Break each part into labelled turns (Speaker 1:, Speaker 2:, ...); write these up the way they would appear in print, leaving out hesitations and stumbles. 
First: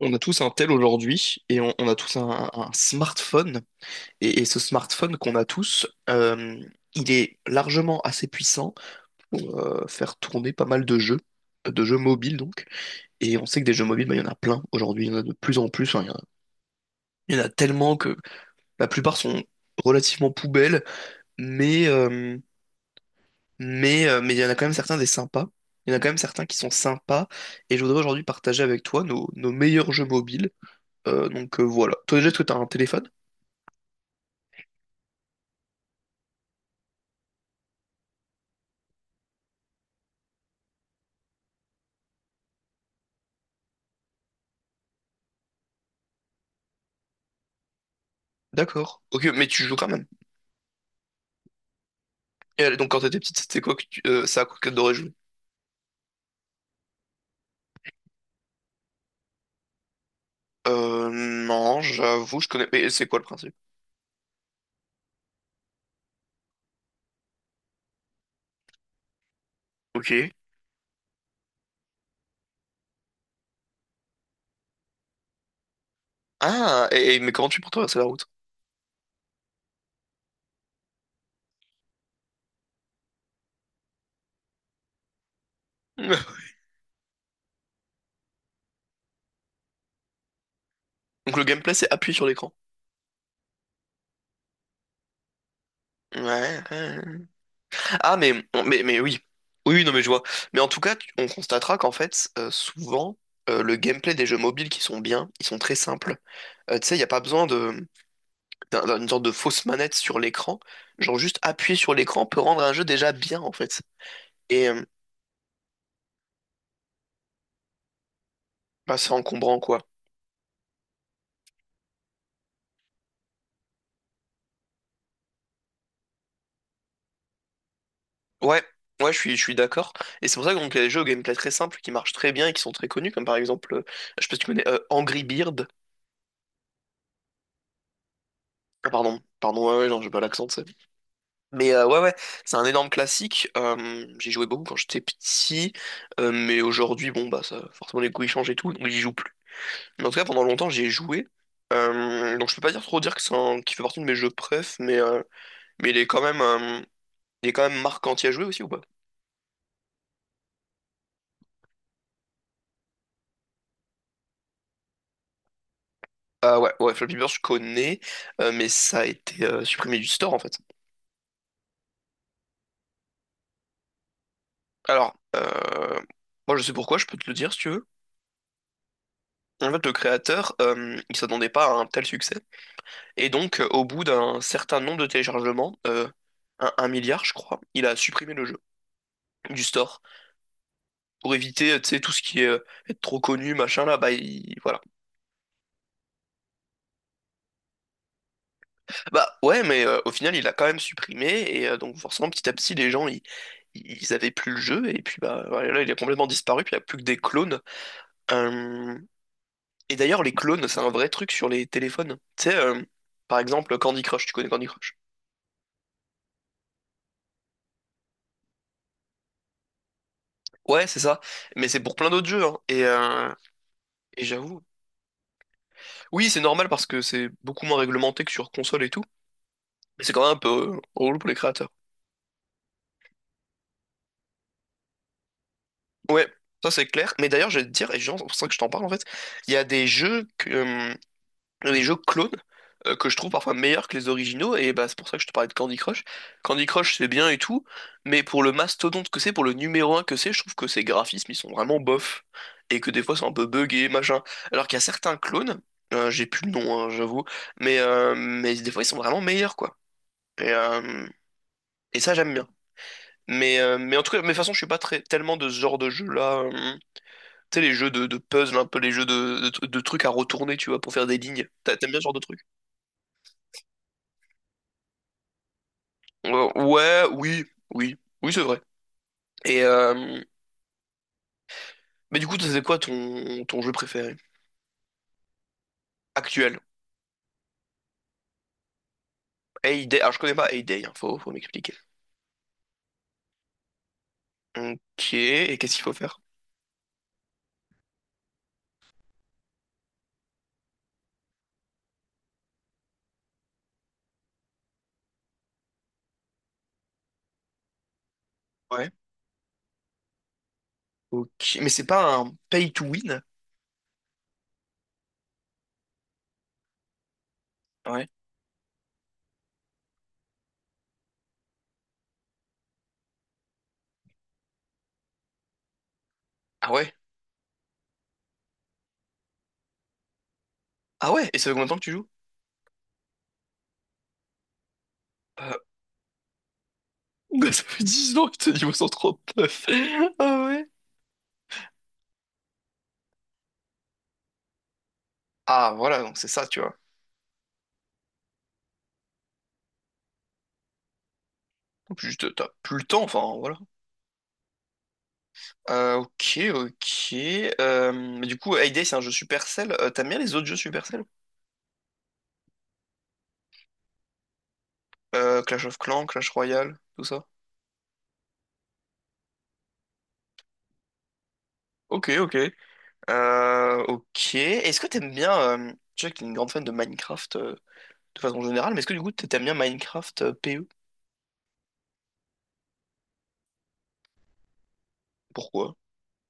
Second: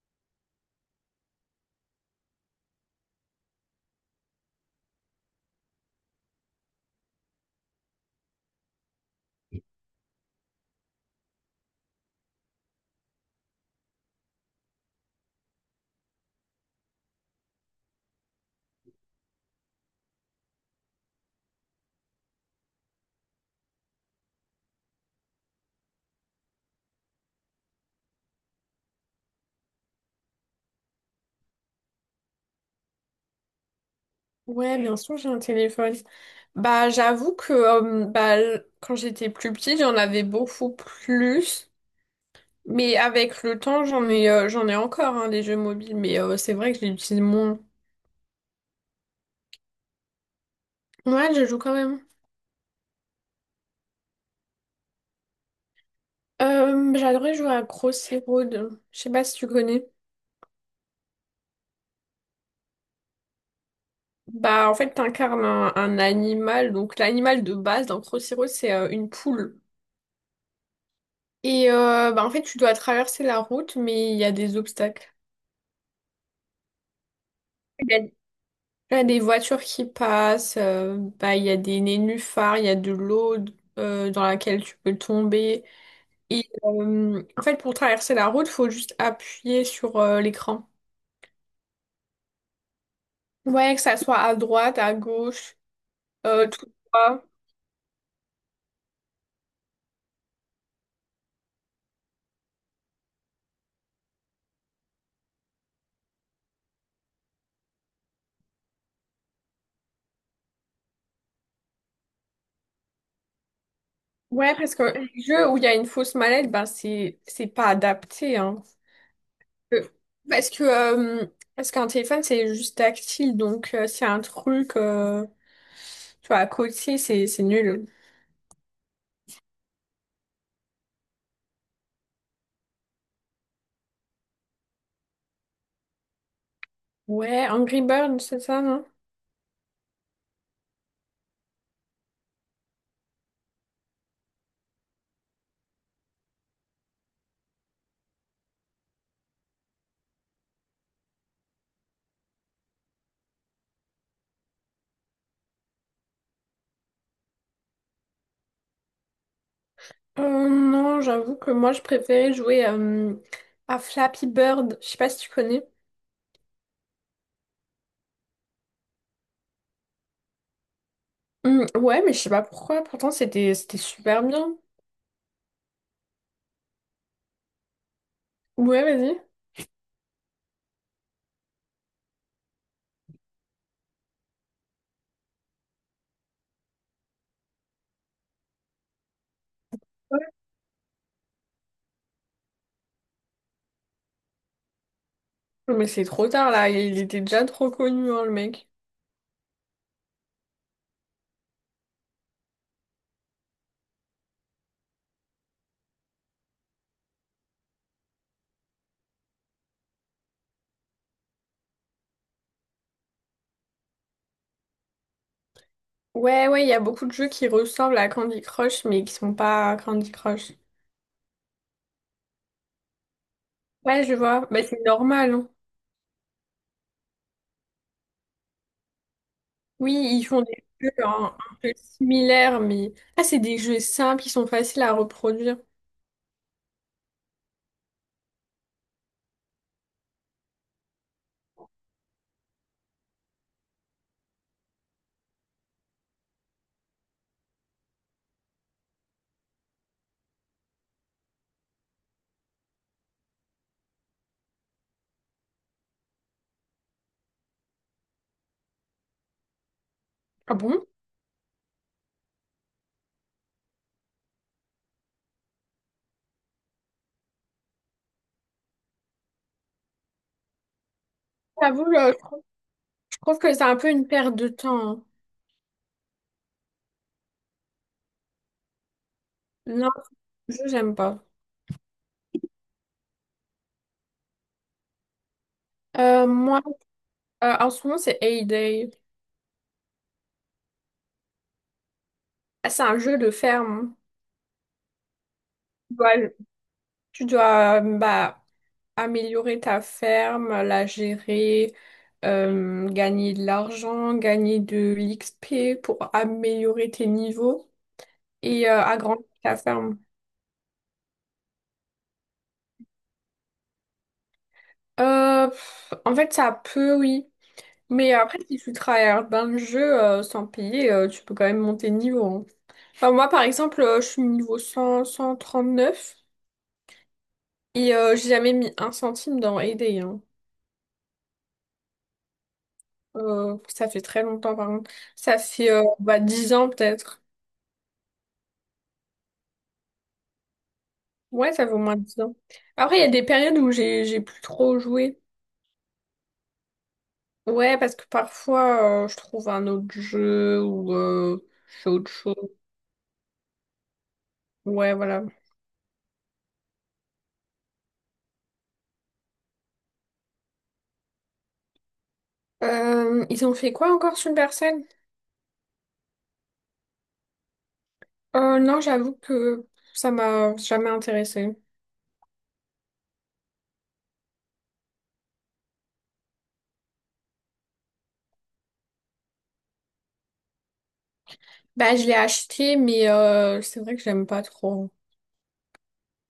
Speaker 1: On a tous un tel aujourd'hui et on a tous un smartphone. Et ce smartphone qu'on a tous, il est largement assez puissant pour faire tourner pas mal de jeux mobiles donc. Et on sait que des jeux mobiles, bah, il y en a plein aujourd'hui, il y en a de plus en plus. Enfin, il y en a tellement que la plupart sont relativement poubelles, mais, euh, mais il y en a quand même certains des sympas. Il y en a quand même certains qui sont sympas. Et je voudrais aujourd'hui partager avec toi nos meilleurs jeux mobiles. Donc voilà. Toi déjà, est-ce que tu as un téléphone?
Speaker 2: Ouais, bien sûr, j'ai un téléphone. Bah, j'avoue que bah, quand j'étais plus petite, j'en avais beaucoup plus. Mais avec le temps, j'en ai encore hein, des jeux mobiles. Mais c'est vrai que je les utilise moins.
Speaker 1: D'accord. Ok, mais tu joues quand même.
Speaker 2: Ouais, je joue quand même.
Speaker 1: Donc quand t'étais petite, c'était quoi que c'est à quoi que t'adorais jouer?
Speaker 2: J'adorais jouer à Crossy Road. Je sais pas si tu connais.
Speaker 1: Non, j'avoue, je connais. Mais c'est quoi le principe?
Speaker 2: Bah, en fait, t'incarnes un animal. Donc, l'animal de base dans Crossy Road, c'est une poule.
Speaker 1: Ok.
Speaker 2: Et bah, en fait, tu dois traverser la route, mais il y a des obstacles.
Speaker 1: Ah, mais comment tu fais pour traverser la route?
Speaker 2: Il y a des voitures qui passent, bah, il y a des nénuphars, il y a de l'eau dans laquelle tu peux tomber. Et en fait, pour traverser la route, il faut juste appuyer sur l'écran.
Speaker 1: Donc le gameplay, c'est appuyer sur l'écran.
Speaker 2: Ouais, que ça soit à droite, à gauche,
Speaker 1: Ouais.
Speaker 2: tout
Speaker 1: Ouais.
Speaker 2: droit.
Speaker 1: Ah, mais oui. Oui, oui, non, mais je vois. Mais en tout cas, on constatera qu'en fait, souvent, le gameplay des jeux mobiles qui sont bien, ils sont très simples. Tu sais, il n'y a pas besoin d'une sorte de fausse manette sur l'écran. Genre, juste appuyer sur l'écran peut rendre un jeu déjà bien, en fait.
Speaker 2: Ouais, parce que les jeux où il y a une fausse mallette, ben c'est pas adapté, hein.
Speaker 1: Bah, c'est encombrant, quoi.
Speaker 2: Euh, Parce que euh, parce qu'un téléphone c'est juste tactile, donc c'est un truc, tu vois, à côté, c'est nul.
Speaker 1: Ouais, ouais, je suis d'accord. Et c'est pour ça que donc, il y a des jeux au gameplay très simple qui marchent très bien et qui sont très connus, comme par exemple, je sais pas si tu connais Angry Bird.
Speaker 2: Ouais, Angry Birds, c'est ça, non?
Speaker 1: Ah, pardon, pardon, ouais, ouais, non, j'ai pas l'accent, tu sais. Mais ouais, ouais, c'est un énorme classique. J'y jouais beaucoup quand j'étais petit, mais aujourd'hui, bon, bah, ça, forcément, les goûts ils changent et tout, donc j'y joue plus. Mais en tout cas, pendant longtemps, j'y ai joué. Donc je peux pas dire trop dire que qu'il fait partie de mes jeux préf, mais il est quand même marquant. Tu y à joué aussi ou pas?
Speaker 2: Non, j'avoue que moi, je préférais jouer à Flappy Bird. Je sais pas si tu connais.
Speaker 1: Ah ouais, ouais, Flappy Bird, je connais, mais ça a été supprimé du store en fait.
Speaker 2: Ouais, mais je sais pas pourquoi. Pourtant, c'était super bien.
Speaker 1: Alors, moi je sais pourquoi, je peux te le dire si tu veux.
Speaker 2: Ouais, vas-y.
Speaker 1: En fait, le créateur, il s'attendait pas à un tel succès. Et donc, au bout d'un certain nombre de téléchargements, un milliard je crois, il a supprimé le jeu du store
Speaker 2: Ouais.
Speaker 1: pour éviter, tu sais, tout ce qui est être trop connu, machin là, bah voilà.
Speaker 2: Mais c'est trop tard, là. Il était déjà trop connu, hein, le mec.
Speaker 1: Bah ouais, mais au final, il l'a quand même supprimé, et donc forcément, petit à petit, les gens, ils avaient plus le jeu, et puis bah voilà, là, il a complètement disparu, puis il n'y a plus que des clones. Euh, Et d'ailleurs, les clones, c'est un vrai truc sur les téléphones. Tu sais, par exemple, Candy Crush, tu connais Candy Crush?
Speaker 2: Ouais, ouais, il y a beaucoup de jeux qui ressemblent à Candy Crush, mais qui sont pas Candy Crush.
Speaker 1: Ouais, c'est ça. Mais c'est pour plein d'autres jeux, hein. Et, euh,
Speaker 2: Ouais, je
Speaker 1: et
Speaker 2: vois.
Speaker 1: j'avoue.
Speaker 2: Bah, c'est normal, hein.
Speaker 1: Oui, c'est normal parce que c'est beaucoup moins réglementé que sur console et tout.
Speaker 2: Oui,
Speaker 1: Mais c'est quand
Speaker 2: ils
Speaker 1: même un
Speaker 2: font
Speaker 1: peu
Speaker 2: des jeux
Speaker 1: relou pour les
Speaker 2: hein, un peu
Speaker 1: créateurs.
Speaker 2: similaires, mais... Ah, c'est des jeux simples, ils sont faciles à reproduire.
Speaker 1: Ouais, ça c'est clair. Mais d'ailleurs, je vais te dire, et genre, c'est pour ça que je t'en parle en fait, il y a des jeux Il y a des jeux clones que je trouve parfois meilleurs que les originaux, et bah, c'est pour ça que je te parlais de Candy Crush. Candy Crush, c'est bien et tout, mais pour le mastodonte que c'est, pour le numéro un que c'est, je trouve que ces graphismes, ils sont vraiment bof, et que des fois, c'est un peu buggé, machin. Alors qu'il y a certains clones, j'ai plus le nom, hein, j'avoue, mais des fois, ils sont vraiment meilleurs, quoi. Et,
Speaker 2: Ah bon?
Speaker 1: euh, et ça, j'aime bien. Mais en tout cas, mais de toute façon, je suis pas très, tellement de ce genre de jeu-là. Tu sais, les jeux de puzzle, un peu les jeux de trucs à retourner, tu vois, pour faire des lignes.
Speaker 2: J'avoue,
Speaker 1: T'aimes bien ce genre de truc?
Speaker 2: je trouve que c'est un peu une perte de temps, hein.
Speaker 1: Ouais, oui, oui, oui, c'est vrai. Et
Speaker 2: Non,
Speaker 1: euh,
Speaker 2: ce jeu, j'aime pas.
Speaker 1: mais du coup, c'est quoi ton jeu préféré actuel?
Speaker 2: Moi, en ce moment, c'est A-Day.
Speaker 1: Heyday. Alors, je connais pas Heyday, hein, faut m'expliquer.
Speaker 2: C'est un jeu de ferme.
Speaker 1: Ok, et qu'est-ce qu'il faut
Speaker 2: Tu dois,
Speaker 1: faire?
Speaker 2: tu dois, bah, améliorer ta ferme, la gérer, gagner de l'argent, gagner de l'XP pour améliorer tes niveaux et
Speaker 1: Ouais.
Speaker 2: agrandir ta ferme.
Speaker 1: Ok, mais c'est pas un pay to win?
Speaker 2: Pff, en fait, ça peut, oui.
Speaker 1: Ouais.
Speaker 2: Mais après, si tu travailles dans le jeu sans payer, tu peux quand même monter de niveau, hein. Enfin, moi, par exemple, je suis niveau cent trente neuf
Speaker 1: Ah ouais?
Speaker 2: et j'ai jamais mis un centime dans Payday, hein.
Speaker 1: Ah ouais? Et ça fait combien de temps que tu joues?
Speaker 2: Ça fait très longtemps, par contre. Ça
Speaker 1: Euh,
Speaker 2: fait bah, 10 ans peut-être.
Speaker 1: Ça fait 10 ans que t'es niveau 139. Ah ouais?
Speaker 2: Ouais, ça fait au moins 10 ans. Après, il y a des périodes où j'ai plus trop joué.
Speaker 1: Ah voilà, donc c'est ça, tu vois.
Speaker 2: Ouais, parce que parfois, je trouve un autre jeu ou je fais
Speaker 1: En plus,
Speaker 2: autre
Speaker 1: juste, t'as
Speaker 2: chose.
Speaker 1: plus le temps, enfin, voilà.
Speaker 2: Ouais, voilà.
Speaker 1: Ok, ok. Mais du coup, Heyday, c'est un jeu Supercell. T'aimes bien les autres jeux Supercell?
Speaker 2: Ils ont fait quoi encore sur le...
Speaker 1: Clash of Clans, Clash Royale, tout ça.
Speaker 2: Non, j'avoue que ça m'a jamais intéressée.
Speaker 1: Ok, ok. Ok. Est-ce que t'aimes bien... je sais que t'es une grande fan de Minecraft de façon générale, mais est-ce que du coup t'aimes bien Minecraft PE?
Speaker 2: Bah, je l'ai acheté, mais c'est vrai que j'aime pas trop.
Speaker 1: Pourquoi?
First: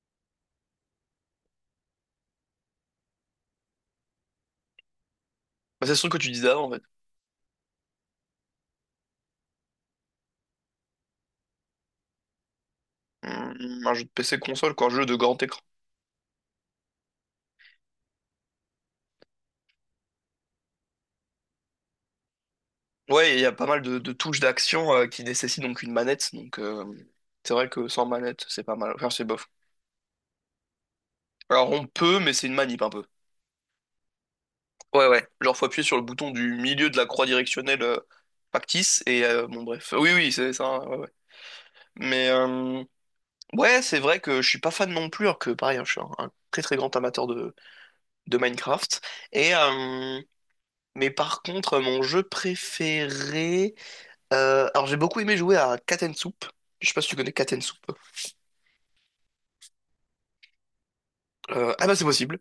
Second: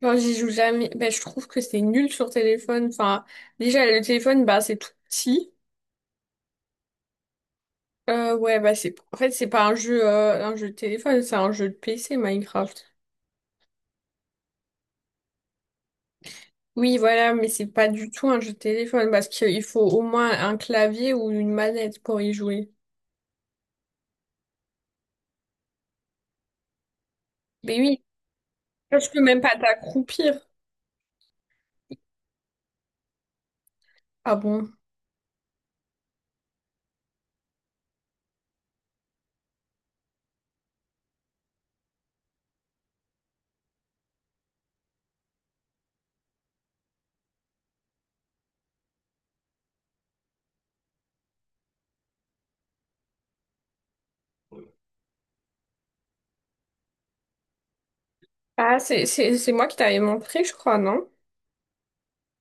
Speaker 2: Genre, j'y joue jamais. Bah, je trouve que c'est nul sur téléphone. Enfin, déjà, le téléphone, bah, c'est tout petit.
Speaker 1: Bah, c'est ce truc que tu disais avant, en fait.
Speaker 2: Ouais, bah, en fait, c'est pas un jeu, un jeu de téléphone, c'est un jeu de PC, Minecraft.
Speaker 1: Hmm, un jeu de PC console, quoi, un jeu de grand écran.
Speaker 2: Oui, voilà, mais c'est pas du tout un jeu de téléphone parce qu'il faut au moins un clavier ou une manette pour y jouer.
Speaker 1: Ouais, il y a pas mal de touches d'action qui nécessitent donc une manette, donc c'est vrai
Speaker 2: Mais
Speaker 1: que
Speaker 2: oui,
Speaker 1: sans manette, c'est pas mal.
Speaker 2: je
Speaker 1: Enfin,
Speaker 2: peux
Speaker 1: c'est
Speaker 2: même
Speaker 1: bof.
Speaker 2: pas t'accroupir.
Speaker 1: Alors on peut, mais c'est une manip un peu.
Speaker 2: Ah bon?
Speaker 1: Ouais, ouais. Genre, faut appuyer sur le bouton du milieu de la croix directionnelle factice, et bon, bref. Oui, oui, c'est ça, ouais, ouais. Mais, ouais, c'est vrai que je suis pas fan non plus, alors que, pareil, hein, je suis un très très grand amateur de Minecraft. Et, euh, mais par contre, mon jeu préféré, alors, j'ai beaucoup aimé jouer à Cat and Soup. Je sais pas si tu connais Cat and Soup.
Speaker 2: Ah, c'est moi qui t'avais montré, je crois, non?
Speaker 1: Ah bah, c'est possible.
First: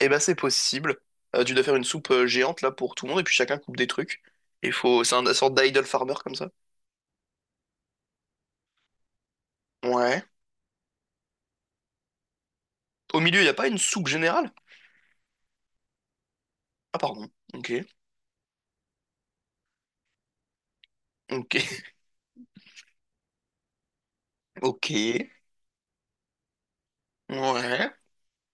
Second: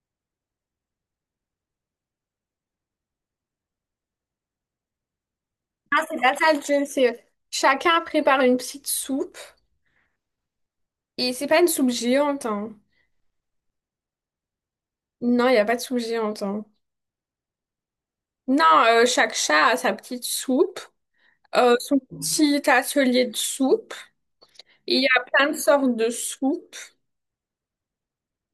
Speaker 1: Eh bah, c'est possible. Tu dois faire une soupe géante, là, pour tout le monde, et puis chacun coupe des trucs. Il faut. C'est une sorte d'idle
Speaker 2: Ah,
Speaker 1: farmer,
Speaker 2: c'est
Speaker 1: comme
Speaker 2: pas
Speaker 1: ça.
Speaker 2: ça le gin, c'est chacun prépare une petite soupe.
Speaker 1: Ouais.
Speaker 2: Et c'est pas une soupe géante, hein.
Speaker 1: Au milieu, il n'y a pas une soupe générale?
Speaker 2: Non, il n'y a pas de soupe géante, hein.
Speaker 1: Ah, pardon. Ok.
Speaker 2: Non, chaque chat a sa petite soupe,
Speaker 1: Ok.
Speaker 2: son petit atelier de soupe. Et il y a
Speaker 1: Ok.
Speaker 2: plein de sortes de soupes.
Speaker 1: Ouais.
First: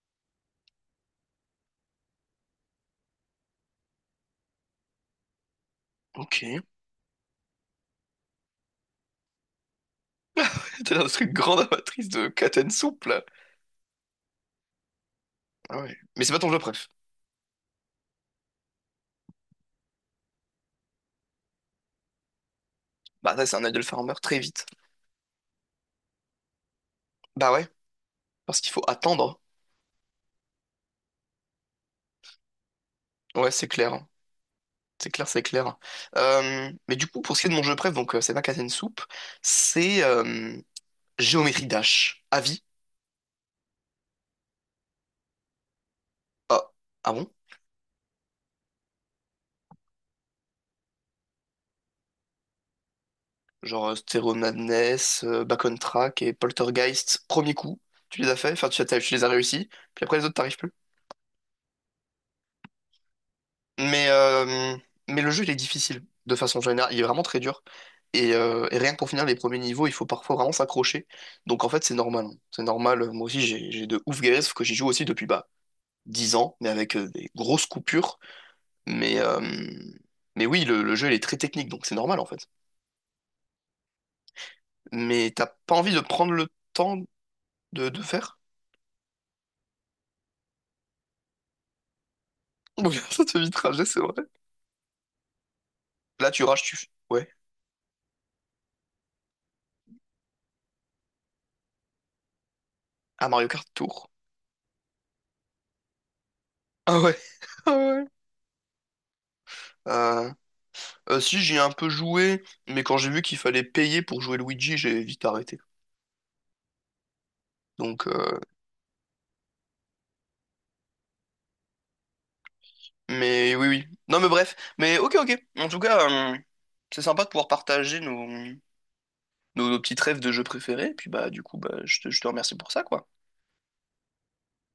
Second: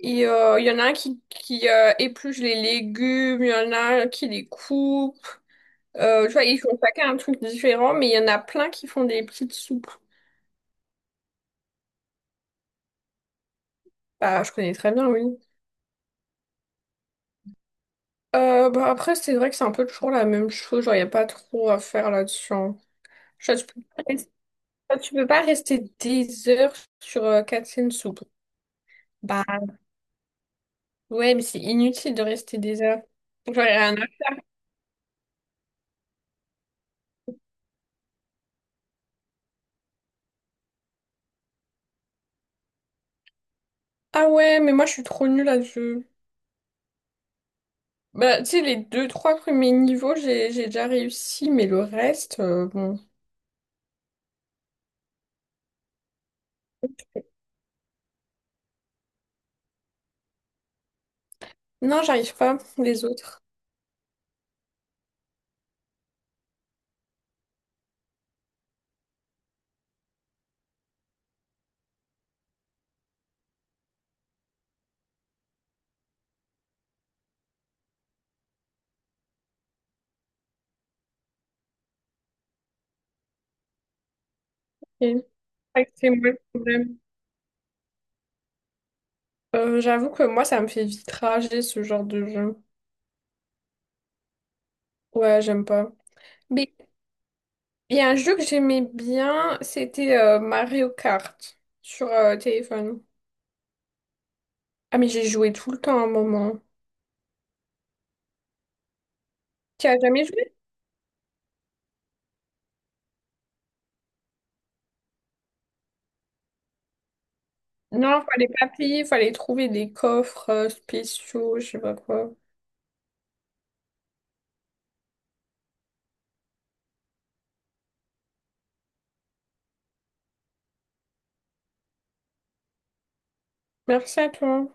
Speaker 2: Et il y en a un qui épluche les légumes, il y en a un qui les coupe. Tu
Speaker 1: Ok.
Speaker 2: vois, ils font chacun un truc différent, mais il y en a plein qui font des petites soupes.
Speaker 1: T'es dans ce truc grande amatrice de Katen soupe, là.
Speaker 2: Bah, je connais très bien, oui.
Speaker 1: Ah ouais. Mais c'est pas ton jeu préf.
Speaker 2: Bah après, c'est vrai que c'est un peu toujours la même chose. Genre, il n'y a pas trop à faire là-dessus, hein.
Speaker 1: Bah, ça,
Speaker 2: Je
Speaker 1: c'est un
Speaker 2: tu peux
Speaker 1: idle
Speaker 2: pas
Speaker 1: farmer
Speaker 2: rester,
Speaker 1: très vite.
Speaker 2: tu peux pas rester des heures sur
Speaker 1: Bah ouais.
Speaker 2: Katsuin Soup.
Speaker 1: Parce qu'il faut attendre.
Speaker 2: Bah ouais, mais c'est inutile de rester des heures.
Speaker 1: Ouais,
Speaker 2: Genre,
Speaker 1: c'est
Speaker 2: il y a
Speaker 1: clair,
Speaker 2: un...
Speaker 1: hein. C'est clair, c'est clair. Mais du coup, pour ce qui est de mon jeu préf, donc c'est pas Katen soupe, c'est Géométrie Dash. Avis?
Speaker 2: Ah ouais, mais moi, je suis trop nulle là-dessus.
Speaker 1: Ah. Ah bon?
Speaker 2: Bah, tu sais, les deux, trois premiers niveaux, j'ai déjà réussi, mais le reste, bon.
Speaker 1: Genre Stereo Madness, Back on Track et Poltergeist, premier coup, tu les as fait, enfin tu les as réussi, puis après les autres t'arrives plus.
Speaker 2: Non, j'arrive pas, les autres.
Speaker 1: Mais, euh, mais le jeu il est difficile de façon générale, il est vraiment très dur. Et rien que pour finir les premiers niveaux, il faut parfois vraiment s'accrocher. Donc en fait c'est normal, hein, c'est normal. Moi aussi j'ai de ouf galères, sauf que j'y joue aussi depuis bah, 10 ans, mais avec des grosses coupures. Mais, euh, mais oui, le jeu il est très technique, donc c'est normal en fait.
Speaker 2: Ok.
Speaker 1: Mais t'as pas
Speaker 2: Ouais,
Speaker 1: envie de
Speaker 2: c'est moi
Speaker 1: prendre
Speaker 2: le
Speaker 1: le temps
Speaker 2: problème.
Speaker 1: de faire?
Speaker 2: J'avoue que moi, ça me fait vite rager ce genre de jeu.
Speaker 1: Bon, ça te vit trajet, c'est vrai.
Speaker 2: Ouais, j'aime pas.
Speaker 1: Là, tu rages, tu. Ouais.
Speaker 2: Il y a un jeu que j'aimais bien, c'était Mario Kart sur téléphone.
Speaker 1: À Mario Kart Tour.
Speaker 2: Ah mais j'ai joué tout le temps à un moment.
Speaker 1: Ah ouais. Ah ouais.
Speaker 2: Tu as jamais
Speaker 1: Euh,
Speaker 2: joué?
Speaker 1: si, j'y ai un peu joué, mais quand j'ai vu qu'il fallait payer pour jouer Luigi, j'ai vite arrêté. Donc,
Speaker 2: Non, fallait pas payer, fallait trouver des coffres spéciaux, je sais pas quoi.
Speaker 1: mais oui, oui. Non, mais bref. Mais ok, ok. En tout cas, c'est sympa de pouvoir partager nos, petits rêves de jeux préférés. Puis bah, du coup, bah, je te remercie pour ça, quoi.
Speaker 2: Merci à toi.